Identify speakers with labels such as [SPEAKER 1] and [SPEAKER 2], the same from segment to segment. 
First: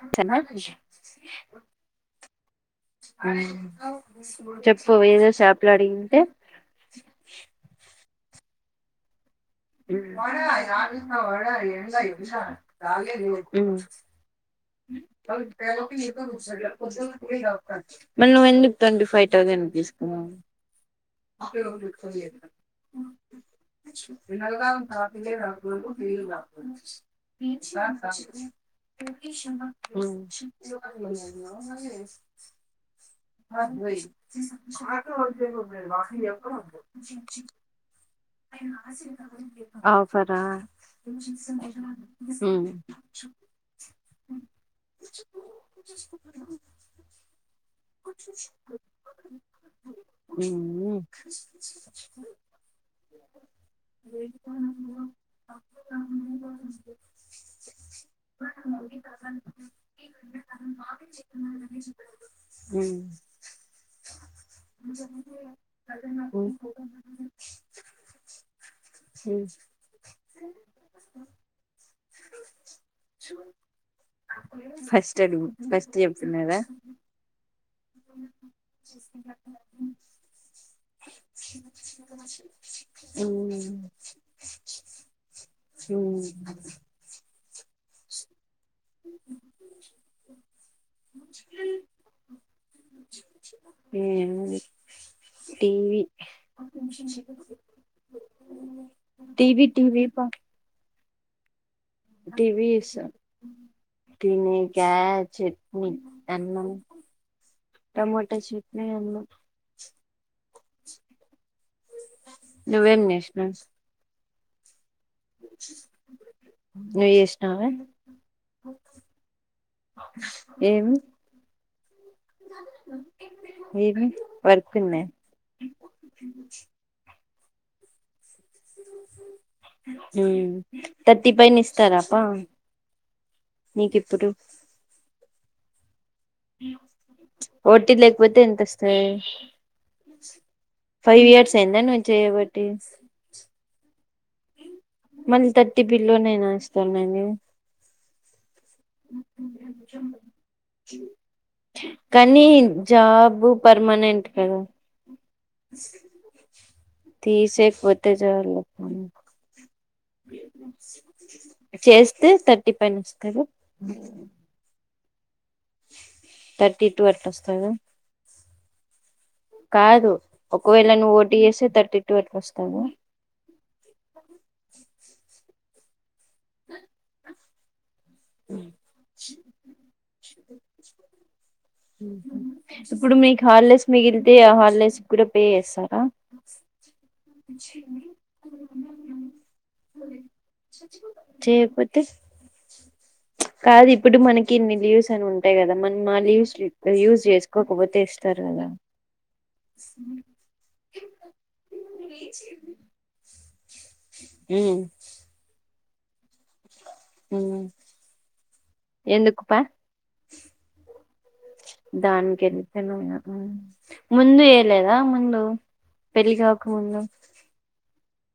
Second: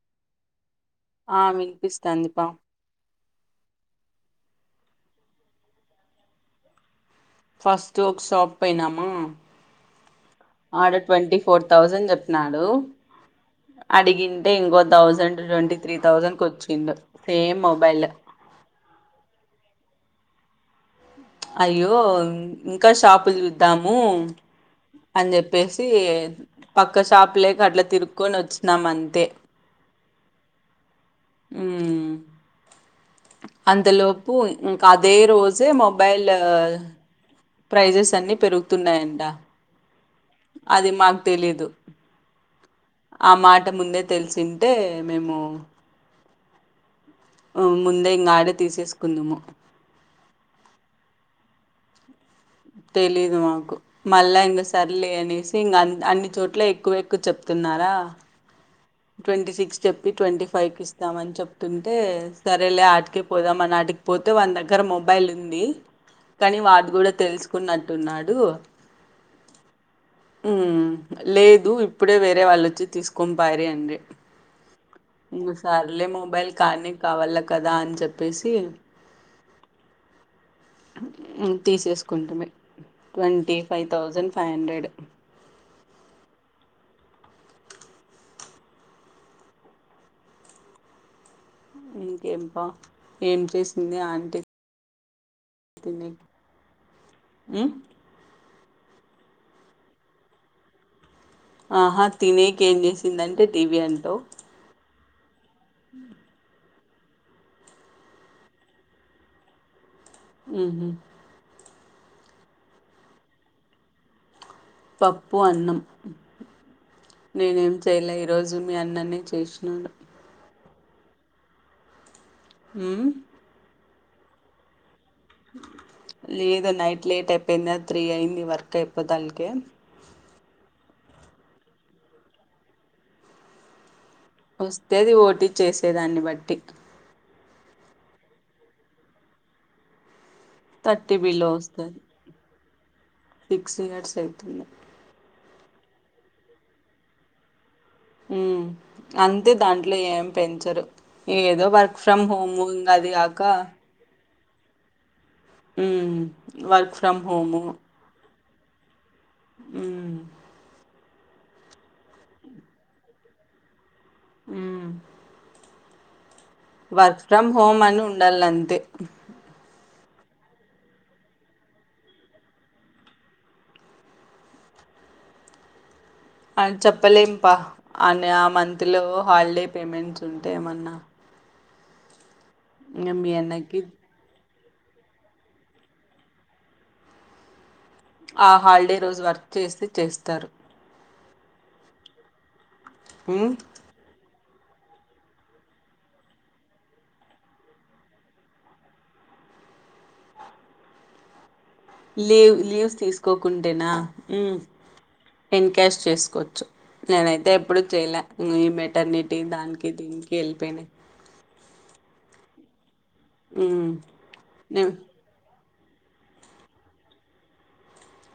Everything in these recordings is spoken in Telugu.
[SPEAKER 1] అంతేనా
[SPEAKER 2] ఆ విలిపిస్తాంది పా
[SPEAKER 1] చెప్పు ఏదో చేపలు అడిగింటే
[SPEAKER 2] తోక్ షాప్ పోయేనామా
[SPEAKER 1] ఉ
[SPEAKER 2] ఫోర్ థౌజండ్ చెప్పినాడు అడిగింటే ఇంకో థౌజండ్ ట్వంటీ త్రీ థౌజండ్ కి వచ్చిండు సేమ్ మొబైల్
[SPEAKER 1] మళ్లీ నువ్వు ఎందుకు ట్వంటీ ఫైవ్ తౌస్ సేండ్ తీసుకున్నావ
[SPEAKER 2] అయ్యో ఇంకా షాపులు చూద్దాము. అని చెప్పేసి పక్క షాప్ లేక అట్లా తిరుక్కొని వచ్చినాం అంతే
[SPEAKER 1] ఊ
[SPEAKER 2] ఉమ్
[SPEAKER 1] [unintelligible]
[SPEAKER 2] అంతలోపు ఇంకా అదే రోజే మొబైల్
[SPEAKER 1] [unintelligible]
[SPEAKER 2] ప్రైజెస్ అన్ని పెరుగుతున్నాయంట
[SPEAKER 1] ఆఫరా
[SPEAKER 2] అది మాకు తెలీదు
[SPEAKER 1] ఊ
[SPEAKER 2] ఆ మాట ముందే తెలిసింటే మేము ముందే ఇంగ ఆడే
[SPEAKER 1] ఊ
[SPEAKER 2] తీసేసుకుందుము
[SPEAKER 1] ఊ
[SPEAKER 2] తెలీదు మాకు మళ్ళా ఇంక సర్లే అనేసి ఇంకా అన్ని చోట్ల ఎక్కువ ఎక్కువ చెప్తున్నారు రా ట్వంటీ సిక్స్ చెప్పి ట్వంటీ ఫైవ్ కి ఇస్తామని చెప్తుంటే సరేలే ఆటికే పోదాంని ఆటికి పోతే వాన్ దగ్గర మొబైల్ ఉంది కానీ వాడు కూడా తెలుసుకున్న టున్నాడు ఊ లేదు ఇప్పుడే వేరే వాళ్ళుచ్చి తీసుకొని పాయిరి అని
[SPEAKER 1] ఫస్ట్ అడుగు
[SPEAKER 2] ఇగ
[SPEAKER 1] ఫస్ట్
[SPEAKER 2] సార్లే మొబైల్
[SPEAKER 1] చెప్తున్నారా
[SPEAKER 2] కానీ కావాల కా ఊ తీసేసుకుంటిమి twenty five thousand five hundred
[SPEAKER 1] ఊ
[SPEAKER 2] ఇంకేం పా ఏం చేసింది ఆంటీ
[SPEAKER 1] టీవి
[SPEAKER 2] తినే ఉమ్
[SPEAKER 1] టీవీ టీవీ పా
[SPEAKER 2] ఆహా తినేకి
[SPEAKER 1] టీవీ
[SPEAKER 2] ఏం
[SPEAKER 1] యూస్తుంది
[SPEAKER 2] చేసిందంటే టీవీ అంటావ్
[SPEAKER 1] టీవీ కా చట్నీ అన్నం టొమటో చట్నీ అన్నం
[SPEAKER 2] ఊహు
[SPEAKER 1] నువ్వేం జేష్ణవ్
[SPEAKER 2] పప్పు అన్నం
[SPEAKER 1] నువ్వు చేసినావా
[SPEAKER 2] నేనేం చేయలే ఈరోజు మీ అన్ననే చేసినాడు
[SPEAKER 1] ఏం
[SPEAKER 2] ఊ
[SPEAKER 1] ఏమీ వర్కుందా
[SPEAKER 2] లేదు నైట్ లేట్ అయిపోయింది అది త్రీ అయింది వర్క్ అయిపోదలకే
[SPEAKER 1] ఊ థర్టీ పైన ఇస్తారాప్ప నీకిప్
[SPEAKER 2] వస్తది ఓటీ చేసేదాన్ని బట్టి
[SPEAKER 1] ఒటి లేక్పోతే ఎంతస్తది
[SPEAKER 2] థర్టీ
[SPEAKER 1] ఫైవ్
[SPEAKER 2] బిలో
[SPEAKER 1] ఇయర్స్ ఐందా
[SPEAKER 2] వస్తది
[SPEAKER 1] నువ్ చెయబటి
[SPEAKER 2] దవుతుందే
[SPEAKER 1] మళ్ళీ థర్టీ బిల్ల్లోనేనా ఇస్తునారు
[SPEAKER 2] ఊ అంతే దాంట్లో ఏం పెంచరు ఏదో వర్క్ ఫ్రమ్
[SPEAKER 1] కానీ
[SPEAKER 2] హోము ఇంగ అది కాక
[SPEAKER 1] ఏమో
[SPEAKER 2] ఊ ఊ
[SPEAKER 1] తీసే పోతే చాలు పోనీ
[SPEAKER 2] ఊ
[SPEAKER 1] చేస్తే థర్టీ పైన వస్తద
[SPEAKER 2] ఊ
[SPEAKER 1] థర్టీ టూ
[SPEAKER 2] వర్క్
[SPEAKER 1] అట్లా
[SPEAKER 2] ఫ్రమ్
[SPEAKER 1] వస్తదా
[SPEAKER 2] హోమ్ అని ఉండాలంతే
[SPEAKER 1] కాదు ఒకవేళ నువ్వు ఓటీ చేసే థర్టీ టూ అట్లా వస్తద
[SPEAKER 2] అని చెప్పలేం పా అని ఆ మంత్లో హాలిడే పేమెంట్స్ ఉంటే ఏమన్నా ఇంగ
[SPEAKER 1] ఇప్పుడు
[SPEAKER 2] మీ
[SPEAKER 1] మీకు
[SPEAKER 2] అన్నకి
[SPEAKER 1] హార్లెస్ మిగిలితే ఆ హార్లేస్ కూడా పే చేస్తారా
[SPEAKER 2] ఆ హాలిడే రోజు వర్క్ చేస్తే చేస్తారు
[SPEAKER 1] చేయకపోతే
[SPEAKER 2] హ్మ్.
[SPEAKER 1] కాదు ఇప్పుడు మనకి ఇన్ని లీవ్స్ అని ఉంటాయి కదా మనం మా లీవ్స్ యూజ చేసుకోకపోతే ఇస్తారు కదా
[SPEAKER 2] లీవ్ లీవ్ తీసుకోకుంటేనా
[SPEAKER 1] ఉమ్,
[SPEAKER 2] టన్ క్యాష్ చేసుకోవచ్చు నేనైతే
[SPEAKER 1] ఉమ్.
[SPEAKER 2] ఎప్పుడు చేయలే ఈ మెటర్నిటీ
[SPEAKER 1] ఎందుకు పా
[SPEAKER 2] దానికి దీనికి వెళ్ళిపోయినా
[SPEAKER 1] దాన్కెలితేను
[SPEAKER 2] హ్మ్.
[SPEAKER 1] ముందు
[SPEAKER 2] నేను
[SPEAKER 1] చేళదా ముందు పెళ్లి కావకముందు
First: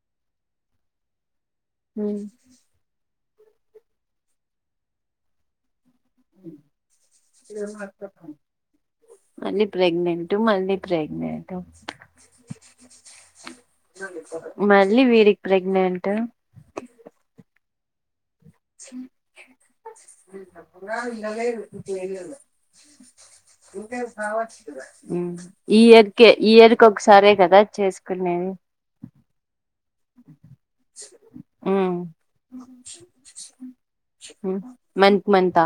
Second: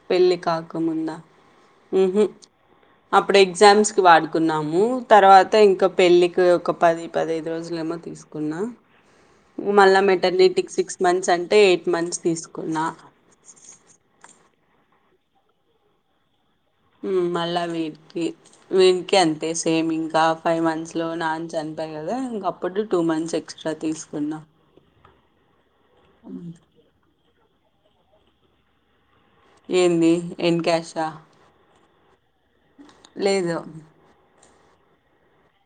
[SPEAKER 2] పెళ్ళికకు ముంద
[SPEAKER 1] ఉమ్.
[SPEAKER 2] ఉహు అప్పుడు ఎగ్జామ్స్ కి వాడుకున్నాము తర్వాత ఇంకా పెళ్ళికి ఒక పది పదహైదు రోజులు ఏమో తీసుకున్నా
[SPEAKER 1] మళ్ళీ
[SPEAKER 2] మళ్ళా
[SPEAKER 1] ప్రెగ్నెంట్
[SPEAKER 2] మెటర్నిటీకి
[SPEAKER 1] మళ్ళీ
[SPEAKER 2] సిక్స్ మంత్స్
[SPEAKER 1] ప్రెగ్నెంట్
[SPEAKER 2] అంటే ఎయిట్ మంత్స్ తీసుకున్నా
[SPEAKER 1] మళ్ళీ వీరికి ప్రెగ్నెంట్
[SPEAKER 2] మళా వీడికి వీనికి అంతే సేమ్ ఇంకా ఫైవ్ మంత్స్ లో నాన చనిపోయి కదా ఇంకప్పుడు టూ మంత్స్ ఎక్స్ట్రా తిసుకున్నా
[SPEAKER 1] ఈ ఇయర్కే ఈ ఇయర్ క ఒకసారే కదా చేసుకునేది
[SPEAKER 2] ఏంది ఎన్కా్యాషా
[SPEAKER 1] ఉమ్,
[SPEAKER 2] లేదు
[SPEAKER 1] మంత్మంత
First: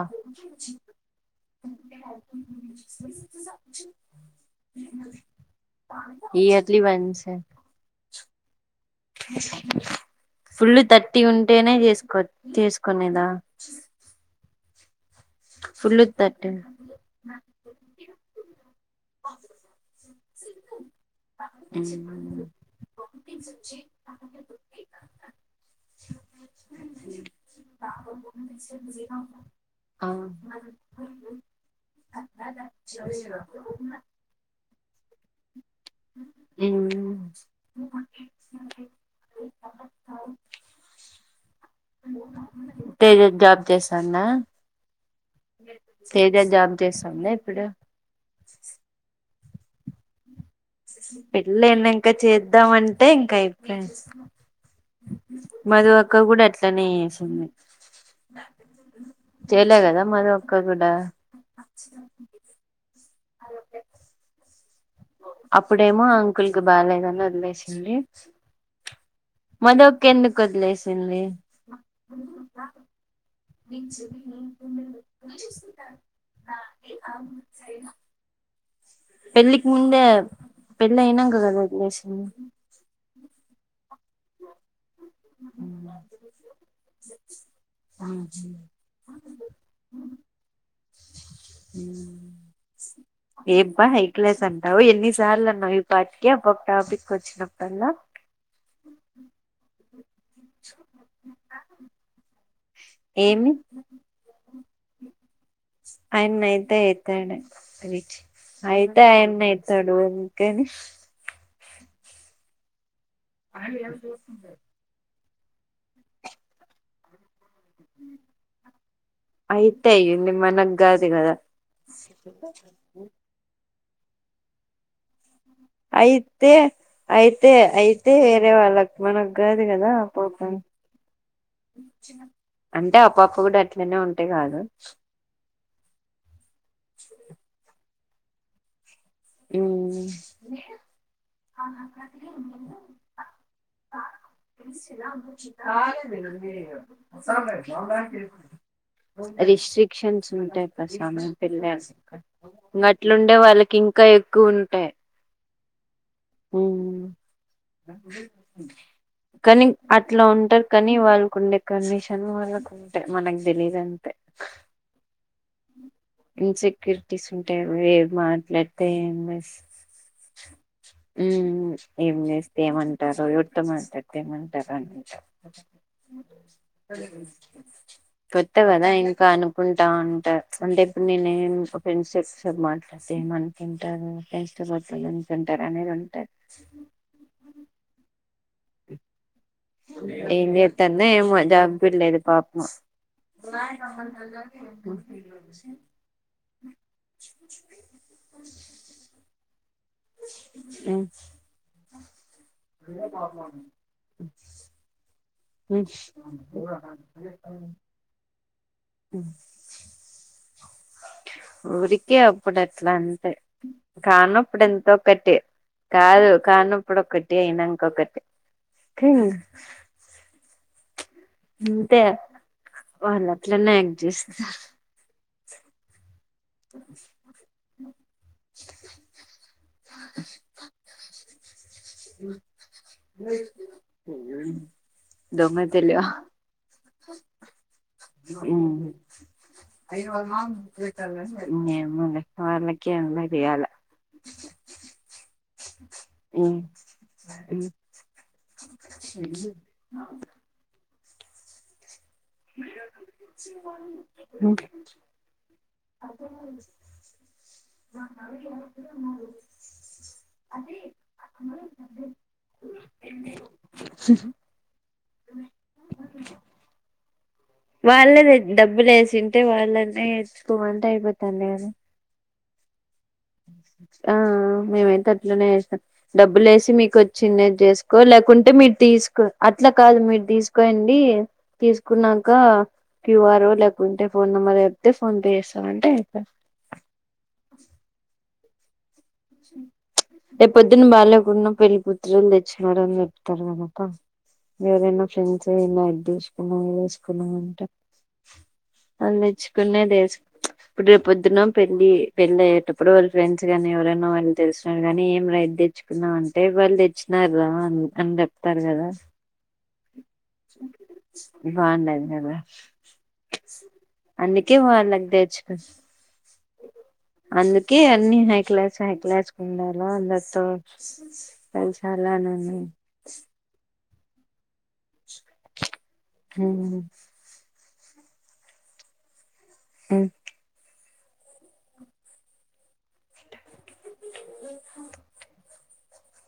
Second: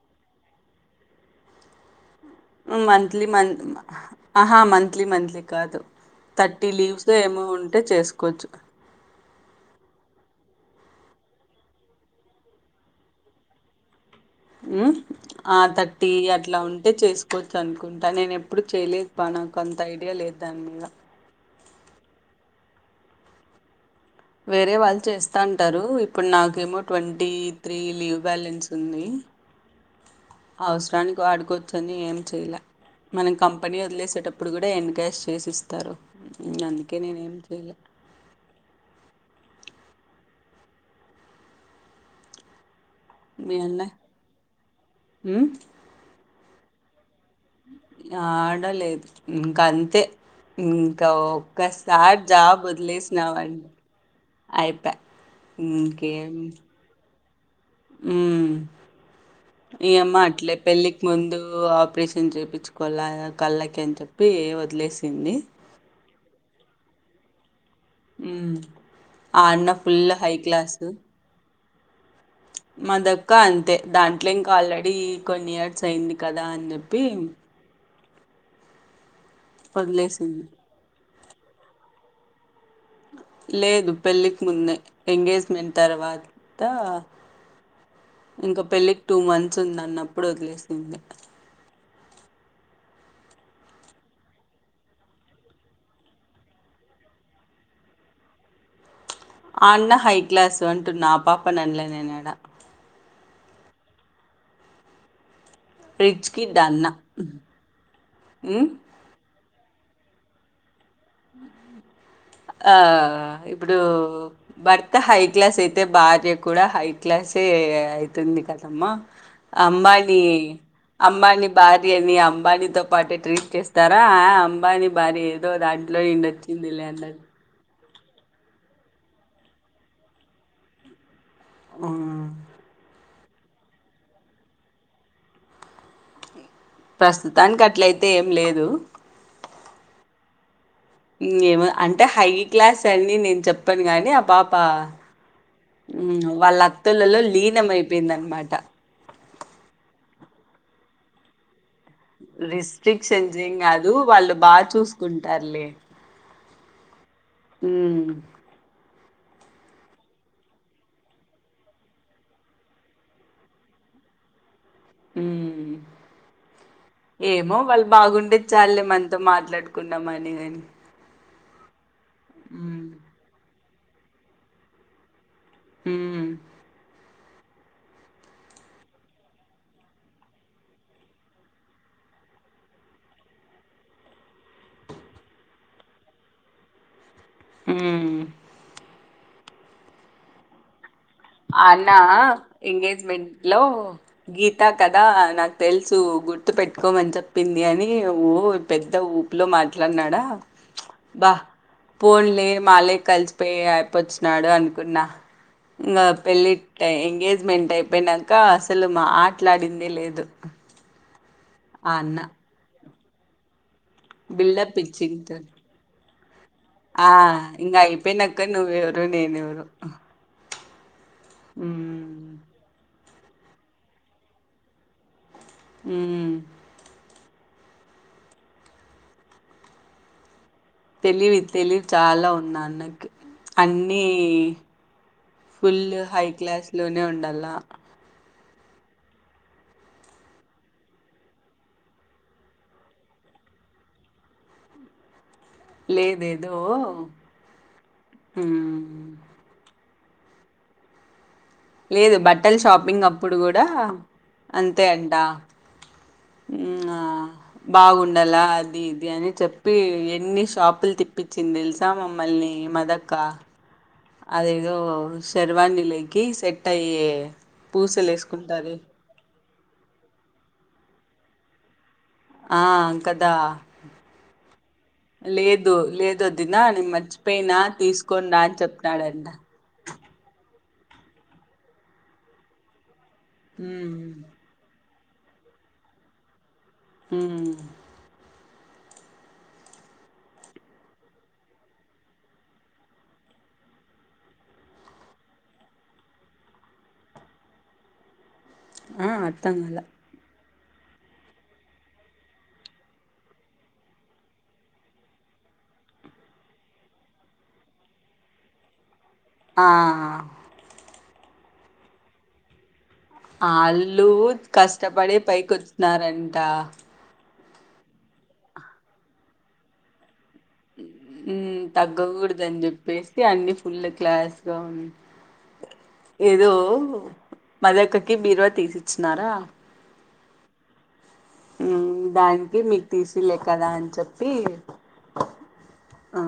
[SPEAKER 2] మంత్లీ మహా మంత్లీ మంత్లీ కాదు థర్టీ
[SPEAKER 1] ఇయర్లీ
[SPEAKER 2] లీవ్స్
[SPEAKER 1] వన్స్
[SPEAKER 2] ఏమో ఉంటే చేసుకోవచ్చు
[SPEAKER 1] [inaudible] ఫుల్ థర్టీ ఉంటేనే చేసుకో చేసుకోనేదా
[SPEAKER 2] ఉ ఆ తట్ టి
[SPEAKER 1] థర్టీ
[SPEAKER 2] అట్లా ఉంటే చేసుకోవచ్చు అనుకుంటాను నేను ఎప్పుడు చేయలేదు నాకు అంత ఐడి లేదు దాని మీద
[SPEAKER 1] ఉ
[SPEAKER 2] వేరే వాళ్ళు చేస్తా అంటారు ఇప్పుడు నాకేమో ట్వంటీ త్రీ లీవ్ బ్యాలెన్స్ ఉంది అ అవసరానికి వాడుకోవచ్చని ఏం చెయలే మనం కంపెనీ వదిలేసేటప్పుడు కూడా ఎండ్ క్యాష్ చేసి ఇస్తారు అందుకే నేనే ఏం చేయలే అ
[SPEAKER 1] తెజు
[SPEAKER 2] మీ
[SPEAKER 1] జాబ్
[SPEAKER 2] అన్న
[SPEAKER 1] చేస్తాన్న
[SPEAKER 2] ఉమ్
[SPEAKER 1] తేజ జాబ్ చేస్తాంది
[SPEAKER 2] ఆడలేదు ఇంక అంతే ఇంకా
[SPEAKER 1] పెళ్ళైన ఇంక
[SPEAKER 2] ఒక్కసారి జాబ్
[SPEAKER 1] చేద్దామంటే
[SPEAKER 2] వదిలేసినామ
[SPEAKER 1] ఇంకా ఇప్పుడే
[SPEAKER 2] అయిపయ్
[SPEAKER 1] మధు అక్క
[SPEAKER 2] ఇంకేం
[SPEAKER 1] కూడా అట్లనే చేసింది
[SPEAKER 2] ఉ
[SPEAKER 1] చేయల
[SPEAKER 2] ఇయమ్మా అట్లే పెళ్ళికి ముందు ఆపరేషన్ చేయిించుకోవాల కళ్ళకి అని చెప్పి ఏ వ
[SPEAKER 1] అప్పుడేమో అంకుల్ కి బాలేదని వదిలేసిండి
[SPEAKER 2] హ్మ్. ఆ అన్న
[SPEAKER 1] మదవకి
[SPEAKER 2] ఫుల్ హై
[SPEAKER 1] ఎందుకు
[SPEAKER 2] క్లాసు.
[SPEAKER 1] వద్లేసిలి
[SPEAKER 2] మాదక్క అంతే దాంట్లో ఇంకా ఆల్రెడీ కొన్ని ఇయర్స్ అయింది కదా అని చెప్పి
[SPEAKER 1] పెళ్ళికి ముంద
[SPEAKER 2] వదిలేసింది.
[SPEAKER 1] పెళ్ళ ఇనాంగా కద వద్లేసింది
[SPEAKER 2] లేదు పెళ్ళికి ముందే ఎంగేజ్మెంట్ తర్వాత ఇంకా పెళ్ళికి టూ మంత్స్ ఉంది అన్నప్పుడు వదిలేసింది
[SPEAKER 1] ఆ ఏం బ హై క్లాస్ అంటావు ఎన్నిసార్లు అన్నావు ఈ పాటికి అ టాపిక్ వచ్చినప్పుడల్లా
[SPEAKER 2] అ ఆ అన్న హై క్లాసు అంటున్న ఆ పాప నన్నలే నేనాడా
[SPEAKER 1] ఏమి
[SPEAKER 2] రిచ్ కిడ్ ఆ
[SPEAKER 1] అయినయితే
[SPEAKER 2] అన్న.
[SPEAKER 1] అయితే అన రీచి
[SPEAKER 2] హ్మ్.
[SPEAKER 1] ఆయితే అయన్నయి తడుంకానీ
[SPEAKER 2] ఆ ఇప్పుడు భర్త హై క్లాస్ అయితే భార్య కూడా హై క్లాస్ అయితుంది కదమ్మా
[SPEAKER 1] అయితే
[SPEAKER 2] అంబానీ
[SPEAKER 1] అయ్యింది మనకు కాదు కదా
[SPEAKER 2] అంబానీ భార్య అని అంబానీతో పాటు ట్రీట్ చేస్తారా అంబానీ భార్య ఏదో దాంట్లో
[SPEAKER 1] అయితే
[SPEAKER 2] నిండొచ్చిందిలే అన్నట్టు
[SPEAKER 1] అయితే అయితే అతే వేరే వాళ్ళకి మనకు కాదు కదా పోతం
[SPEAKER 2] హ్మ్.
[SPEAKER 1] అంటే అప్పప్ప కూడా అట్లనే ఉంటాయి కాదు
[SPEAKER 2] ప్రస్తుతానికి అట్లయితే ఏం లేదు
[SPEAKER 1] ఉ
[SPEAKER 2] ఏము అంటే హై క్లాస్ అని నేను చెప్పాను కానీ ఆ పాప వాళ్ళ అతులలో లీనం అయిపోయింద అనమాట
[SPEAKER 1] రిస్ట్రిక్షన్స్ ఉంటాయి ప్ర సమం పిల్ల
[SPEAKER 2] రిస్ట్రిక్షన్స్ ఏం కాదు వాళ్ళు
[SPEAKER 1] ఎక్కువ
[SPEAKER 2] బాగా చూసుకుంటారులే
[SPEAKER 1] హ
[SPEAKER 2] ఉమ్
[SPEAKER 1] కానీ అట్లా ఉంటారు కానీ వాళ్ళకు ఉండే కండిషన్ వాళ్ళకు ఉంటాయి మనకు తెలీదుంతే
[SPEAKER 2] హ
[SPEAKER 1] ఇన్సెక్యూరిటీస్
[SPEAKER 2] ఏమో
[SPEAKER 1] ఉంటాయి అవి
[SPEAKER 2] వాళ్ళు
[SPEAKER 1] ఏది
[SPEAKER 2] బాగుంటే చాలులే
[SPEAKER 1] మాట్లాడితే ఏం
[SPEAKER 2] మతో
[SPEAKER 1] చేస్
[SPEAKER 2] మాట్లాడుకున్నామనే కాని
[SPEAKER 1] ఏం చేస్తే ఏమంటారో ఎవరితో మాట్లాడితే ఏమంటారో అనింటారు
[SPEAKER 2] ఉమ్
[SPEAKER 1] అది కొత్త కదా ఇంకా అనుకుంటా ఉంటారు అంటే ఇప్పుడు నేనే ఫ్రెండ్స్ట మాట్లాడతేం అనుకుంటారు ఫ్రెండ్స్టట్ ఉంటారు అనేది ఉంటారు
[SPEAKER 2] ఉమ్
[SPEAKER 1] ఏమ్ ఎన్ ఏమో
[SPEAKER 2] ఆ
[SPEAKER 1] జాబ్
[SPEAKER 2] అన్న
[SPEAKER 1] కూడా లేదు పాపం
[SPEAKER 2] ఎంగేజ్మెంట్ లో గీతా కదా నాకు తెలుసు గుర్తు పెట్టుకోమని చెప్పింది అని ఓ పెద్ద ఊపులం అట్లనడా
[SPEAKER 1] మ్మ్
[SPEAKER 2] అబ్బ ఫోన్ లే మాలగే కలిసిపోయి అయిపోచ్చినడు అనుకున్నా
[SPEAKER 1] మ్మ్
[SPEAKER 2] ఇంకా పెళ్ళి ఎంగేజ్మెంట్ అయిపోయినాక అసలు మా మాట్లాడిందే లేదు ఆ
[SPEAKER 1] ఊరికే
[SPEAKER 2] అన్న
[SPEAKER 1] అప్పుడు అట్లా అంటే కానప్పుడు
[SPEAKER 2] బిల్డప్
[SPEAKER 1] ఎంతొటి
[SPEAKER 2] ఇచ్చింటరు
[SPEAKER 1] కాదు కానప్పుడు
[SPEAKER 2] ఆ
[SPEAKER 1] ఒకటి
[SPEAKER 2] ఇకా
[SPEAKER 1] అయినంక ఒకటి
[SPEAKER 2] అయిపోయింది అక్క నువ్వెవరు నేను ఎవరు
[SPEAKER 1] అంతే వాళట్లన్నా లైక్ చేస్త
[SPEAKER 2] ఉ
[SPEAKER 1] [inaudible]
[SPEAKER 2] తెలివి తెలివి చాలా ఉంది అన్నకు అన్నీ
[SPEAKER 1] దొంగ
[SPEAKER 2] ఫుల్
[SPEAKER 1] తెలివ
[SPEAKER 2] హై క్లాస్ లోనే ఉండాల
[SPEAKER 1] ఏమో లే వాళ్ళక అన్ని జేయాల
[SPEAKER 2] లేదదో
[SPEAKER 1] స
[SPEAKER 2] లేదు బట్టలు షాపింగ్ అప్పుడు కూడా అంతే అంట ఆ బాగుండాల అది ఇది అని చెప్పి ఎన్ని షాపులు తిప్పించింది తెలుసా మమ్మల్ని లే మదక్క అదేదో సెర్వానిలకి సెట్ అయ్యే పూసలు
[SPEAKER 1] వాళ్ళదే
[SPEAKER 2] వేసుకుంటారు
[SPEAKER 1] డబ్బులు యేసింటే వాళ్ళనే తెచ్చుకోమంటే అయిపోతంది గదా
[SPEAKER 2] ఆ కదా
[SPEAKER 1] ఆ మేమైతే అట్లనే
[SPEAKER 2] లేదు
[SPEAKER 1] చేస్తాం
[SPEAKER 2] లేదు వదినా
[SPEAKER 1] డబ్బులేసి
[SPEAKER 2] నేను
[SPEAKER 1] మీకు వచ్చింది
[SPEAKER 2] మర్చిపోయినా
[SPEAKER 1] చేసుకో
[SPEAKER 2] తీసుకొని రా
[SPEAKER 1] లేకుంటే
[SPEAKER 2] అని
[SPEAKER 1] మీరు తీసుకో
[SPEAKER 2] చెప్తున్నాడంట
[SPEAKER 1] అట్లా కాదు మీరు దీసు కోండి తీసుకున్నాక క్యూఆర్
[SPEAKER 2] ఉమ్
[SPEAKER 1] లేకుంటే ఫోన్ నెంబర్ తే ఫోన్ పే చేసాం అంటే అయిపాయ్
[SPEAKER 2] ఉమ్
[SPEAKER 1] [inaudible] రేపు పొద్దున్న బాలేకున్నా పెళ్ళి కూతురోల్లు తెచ్చినారని జెప్తారు కదా అక్క ఎవరైనా ఫ్రెండ్సే ఏమ్మా ఇది తీసుకున్నావు యేసుకున్నావు అంటే
[SPEAKER 2] ఆ
[SPEAKER 1] అల్
[SPEAKER 2] అర్థం కాల
[SPEAKER 1] దెచ్చుకునేద్ యేస్ ఇప్పుడు రే పొద్దున పెళ్ళి పెళ్ళి అయ్యేటప్పుడు వాళ్ళ ఫ్రెండ్స్ కానీ ఎవరైనా మా వాళ్ళు తెలిసిన గానీ ఏం రా ఇది తెచ్చుకున్నాం అంటే వాళ్ళు దెచ్చినారు రా అని జెప్తారు గదా
[SPEAKER 2] ఆ
[SPEAKER 1] బాగుండు గదా
[SPEAKER 2] ఆళ్ళు కష్టపడి పైకి
[SPEAKER 1] తెచ్చుకు
[SPEAKER 2] వచ్చిన్నారంట
[SPEAKER 1] అందుకే అన్ని హై క్లాస్ హై క్లాస్ కు ఉండాలా అంద తో
[SPEAKER 2] ఉమ్
[SPEAKER 1] కల్సాలా అని ఉంది
[SPEAKER 2] తగ్గకూడదని చెప్పేసి అన్ని ఫుల్ [unintelligible] ఏదో మదక్కకి బీరువా తీసి ఇచ్చినారా
[SPEAKER 1] [inaudible]
[SPEAKER 2] ఉమ్ దానికి మీకు తీసిళ్లే కదా అని చెప్పి ఆ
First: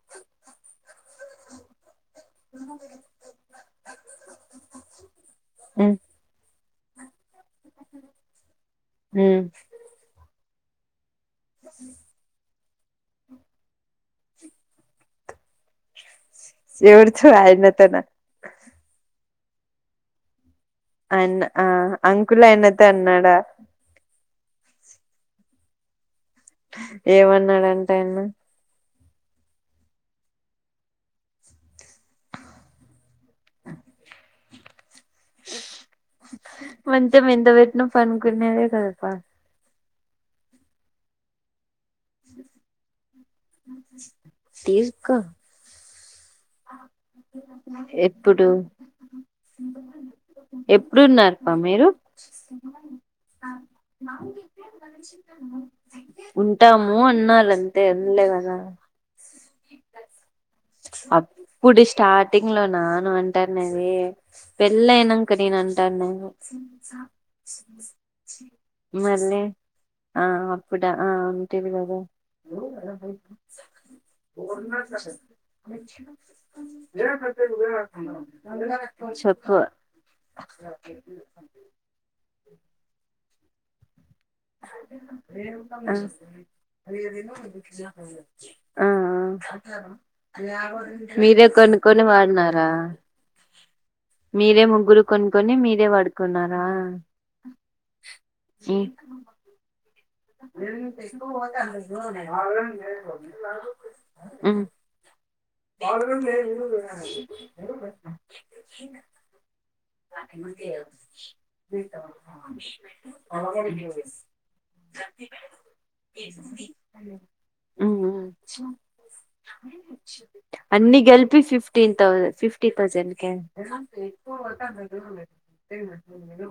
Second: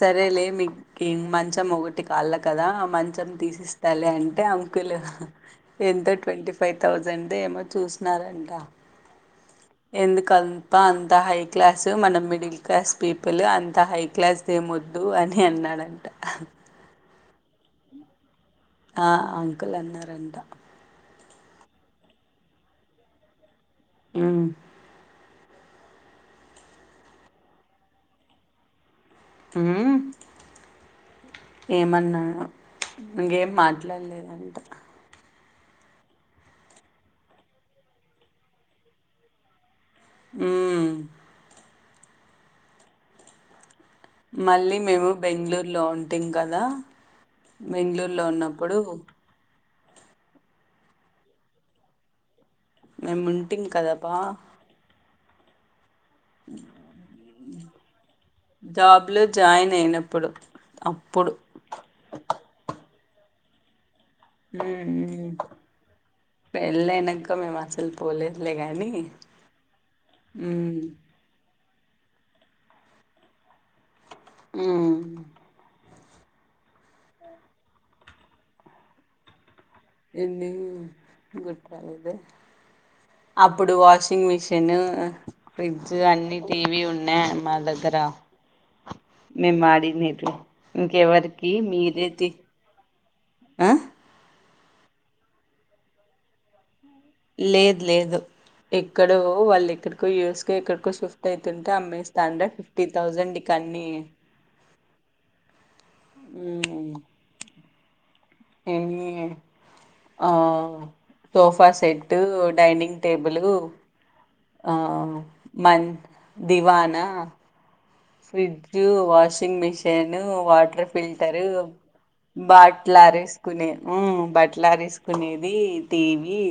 [SPEAKER 2] సరేలే మీకి మంచం మొక టి కాళ్ళ కదా మంచం తీసిస్తాలే అంటే అంకులు ఎంత ట్వంటీ ఫైవ్ థౌజండ్ ఏమో చూసినారంట ఎందుకబ్బ అంత హై క్లాస్ మనం మిడిల్ క్లాస్ పీపుల్ అ అంత హై క్లాస్ దేమొద్దు అని అన్నాడంట
[SPEAKER 1] ఎవచో ఆయన తోనా
[SPEAKER 2] ఆ అంకుల్ అన్నా రంట
[SPEAKER 1] అన్న ఆ అంకుల్ ఆయనతో అన్నాడా
[SPEAKER 2] ఉమ్
[SPEAKER 1] ఏమన్నాడంటా ఆయన
[SPEAKER 2] ఉమ్ ఏమన్నాడా ఇకేం మాట్లాడలేదంట
[SPEAKER 1] మంచం ఎంత బెట్టినా పన్కునేేదే గదా అక్కా
[SPEAKER 2] ఉమ్
[SPEAKER 1] [inaudible]
[SPEAKER 2] మళ్ళీ మేము
[SPEAKER 1] తీసుకో
[SPEAKER 2] బెంగళూరులో ఉం టిం గదా బెంగళూరులో ఉన్నప్పుడు
[SPEAKER 1] ఎప్పుడున్నారప్ప మీరు
[SPEAKER 2] మేముంటిమి కదా అబ్బా
[SPEAKER 1] అ ఉంటాము అన్నారు అంతే ఉండలేగదా
[SPEAKER 2] జాబ్లో జాయిన్ అయినప్పుడు
[SPEAKER 1] అప్పుడు స్టార్టింగ్ లో నా నువ్వు అంటానేది పెళ్ళి
[SPEAKER 2] ఉమ్
[SPEAKER 1] అయినంక నే
[SPEAKER 2] పెళ్ళైనంక మేము అసలు పోలేదులే గాని
[SPEAKER 1] అంటునేది లే అ ఆ
[SPEAKER 2] ఉమ్
[SPEAKER 1] అప్పుడే ఆ ఉంటివి గదా
[SPEAKER 2] ఉమ్
[SPEAKER 1] చెప్పు
[SPEAKER 2] ఎన్ని గుర్తు రాలేదే అప్పుడు వాష్ వాషింగ్ మిషిన్ ఫ్రిడ్జ్
[SPEAKER 1] ఆ
[SPEAKER 2] అన్నీ టీవీ ఉన్నాయి. మా దగ్గర
[SPEAKER 1] ఆ
[SPEAKER 2] మేం మడి నిద్ర
[SPEAKER 1] మీరే
[SPEAKER 2] ఇంకెవరికి
[SPEAKER 1] కొనుక్కొని
[SPEAKER 2] మీదేతి
[SPEAKER 1] వాడినారా
[SPEAKER 2] ఆ
[SPEAKER 1] మీరే ముగ్గురు కొనుకోన్ని మీరే వడుకున్నారా
[SPEAKER 2] లేదు లేదు ఎక్కడో వాళ్ళు ఎక్కడో యూఎస్కో ఎక్కడికో షిఫ్ట్ అయితుంటే అమ్మేస్తాండ ఫిఫ్టీ థౌజండ్ ఇక అన్ని
[SPEAKER 1] వాళగ లేే
[SPEAKER 2] హ్మ్ [unintelligible] సోఫా సెట్టు డైనింగ్ టేబులు మన్ దివానా
[SPEAKER 1] మ్మ్ మ్మ్
[SPEAKER 2] ఫ్రిడ్జ్ వాషింగ్ మిషిన్ వాటర్
[SPEAKER 1] అన్ని కలిపి
[SPEAKER 2] filter
[SPEAKER 1] fifteen thousand fifty thousand
[SPEAKER 2] బాట్లర్
[SPEAKER 1] కే
[SPEAKER 2] వేసుకునే బట్టలారేసుకునేది టీవీ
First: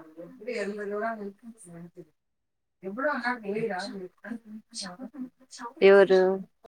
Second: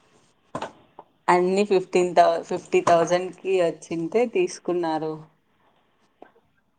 [SPEAKER 1] అ ఎప్పు ఎర రూ
[SPEAKER 2] అన్ని ఫిఫ్టీన్ ఫిఫ్టీ థౌజండ్ కి వచ్చింటె తీసుకున్నారు.
[SPEAKER 1] ఎవరు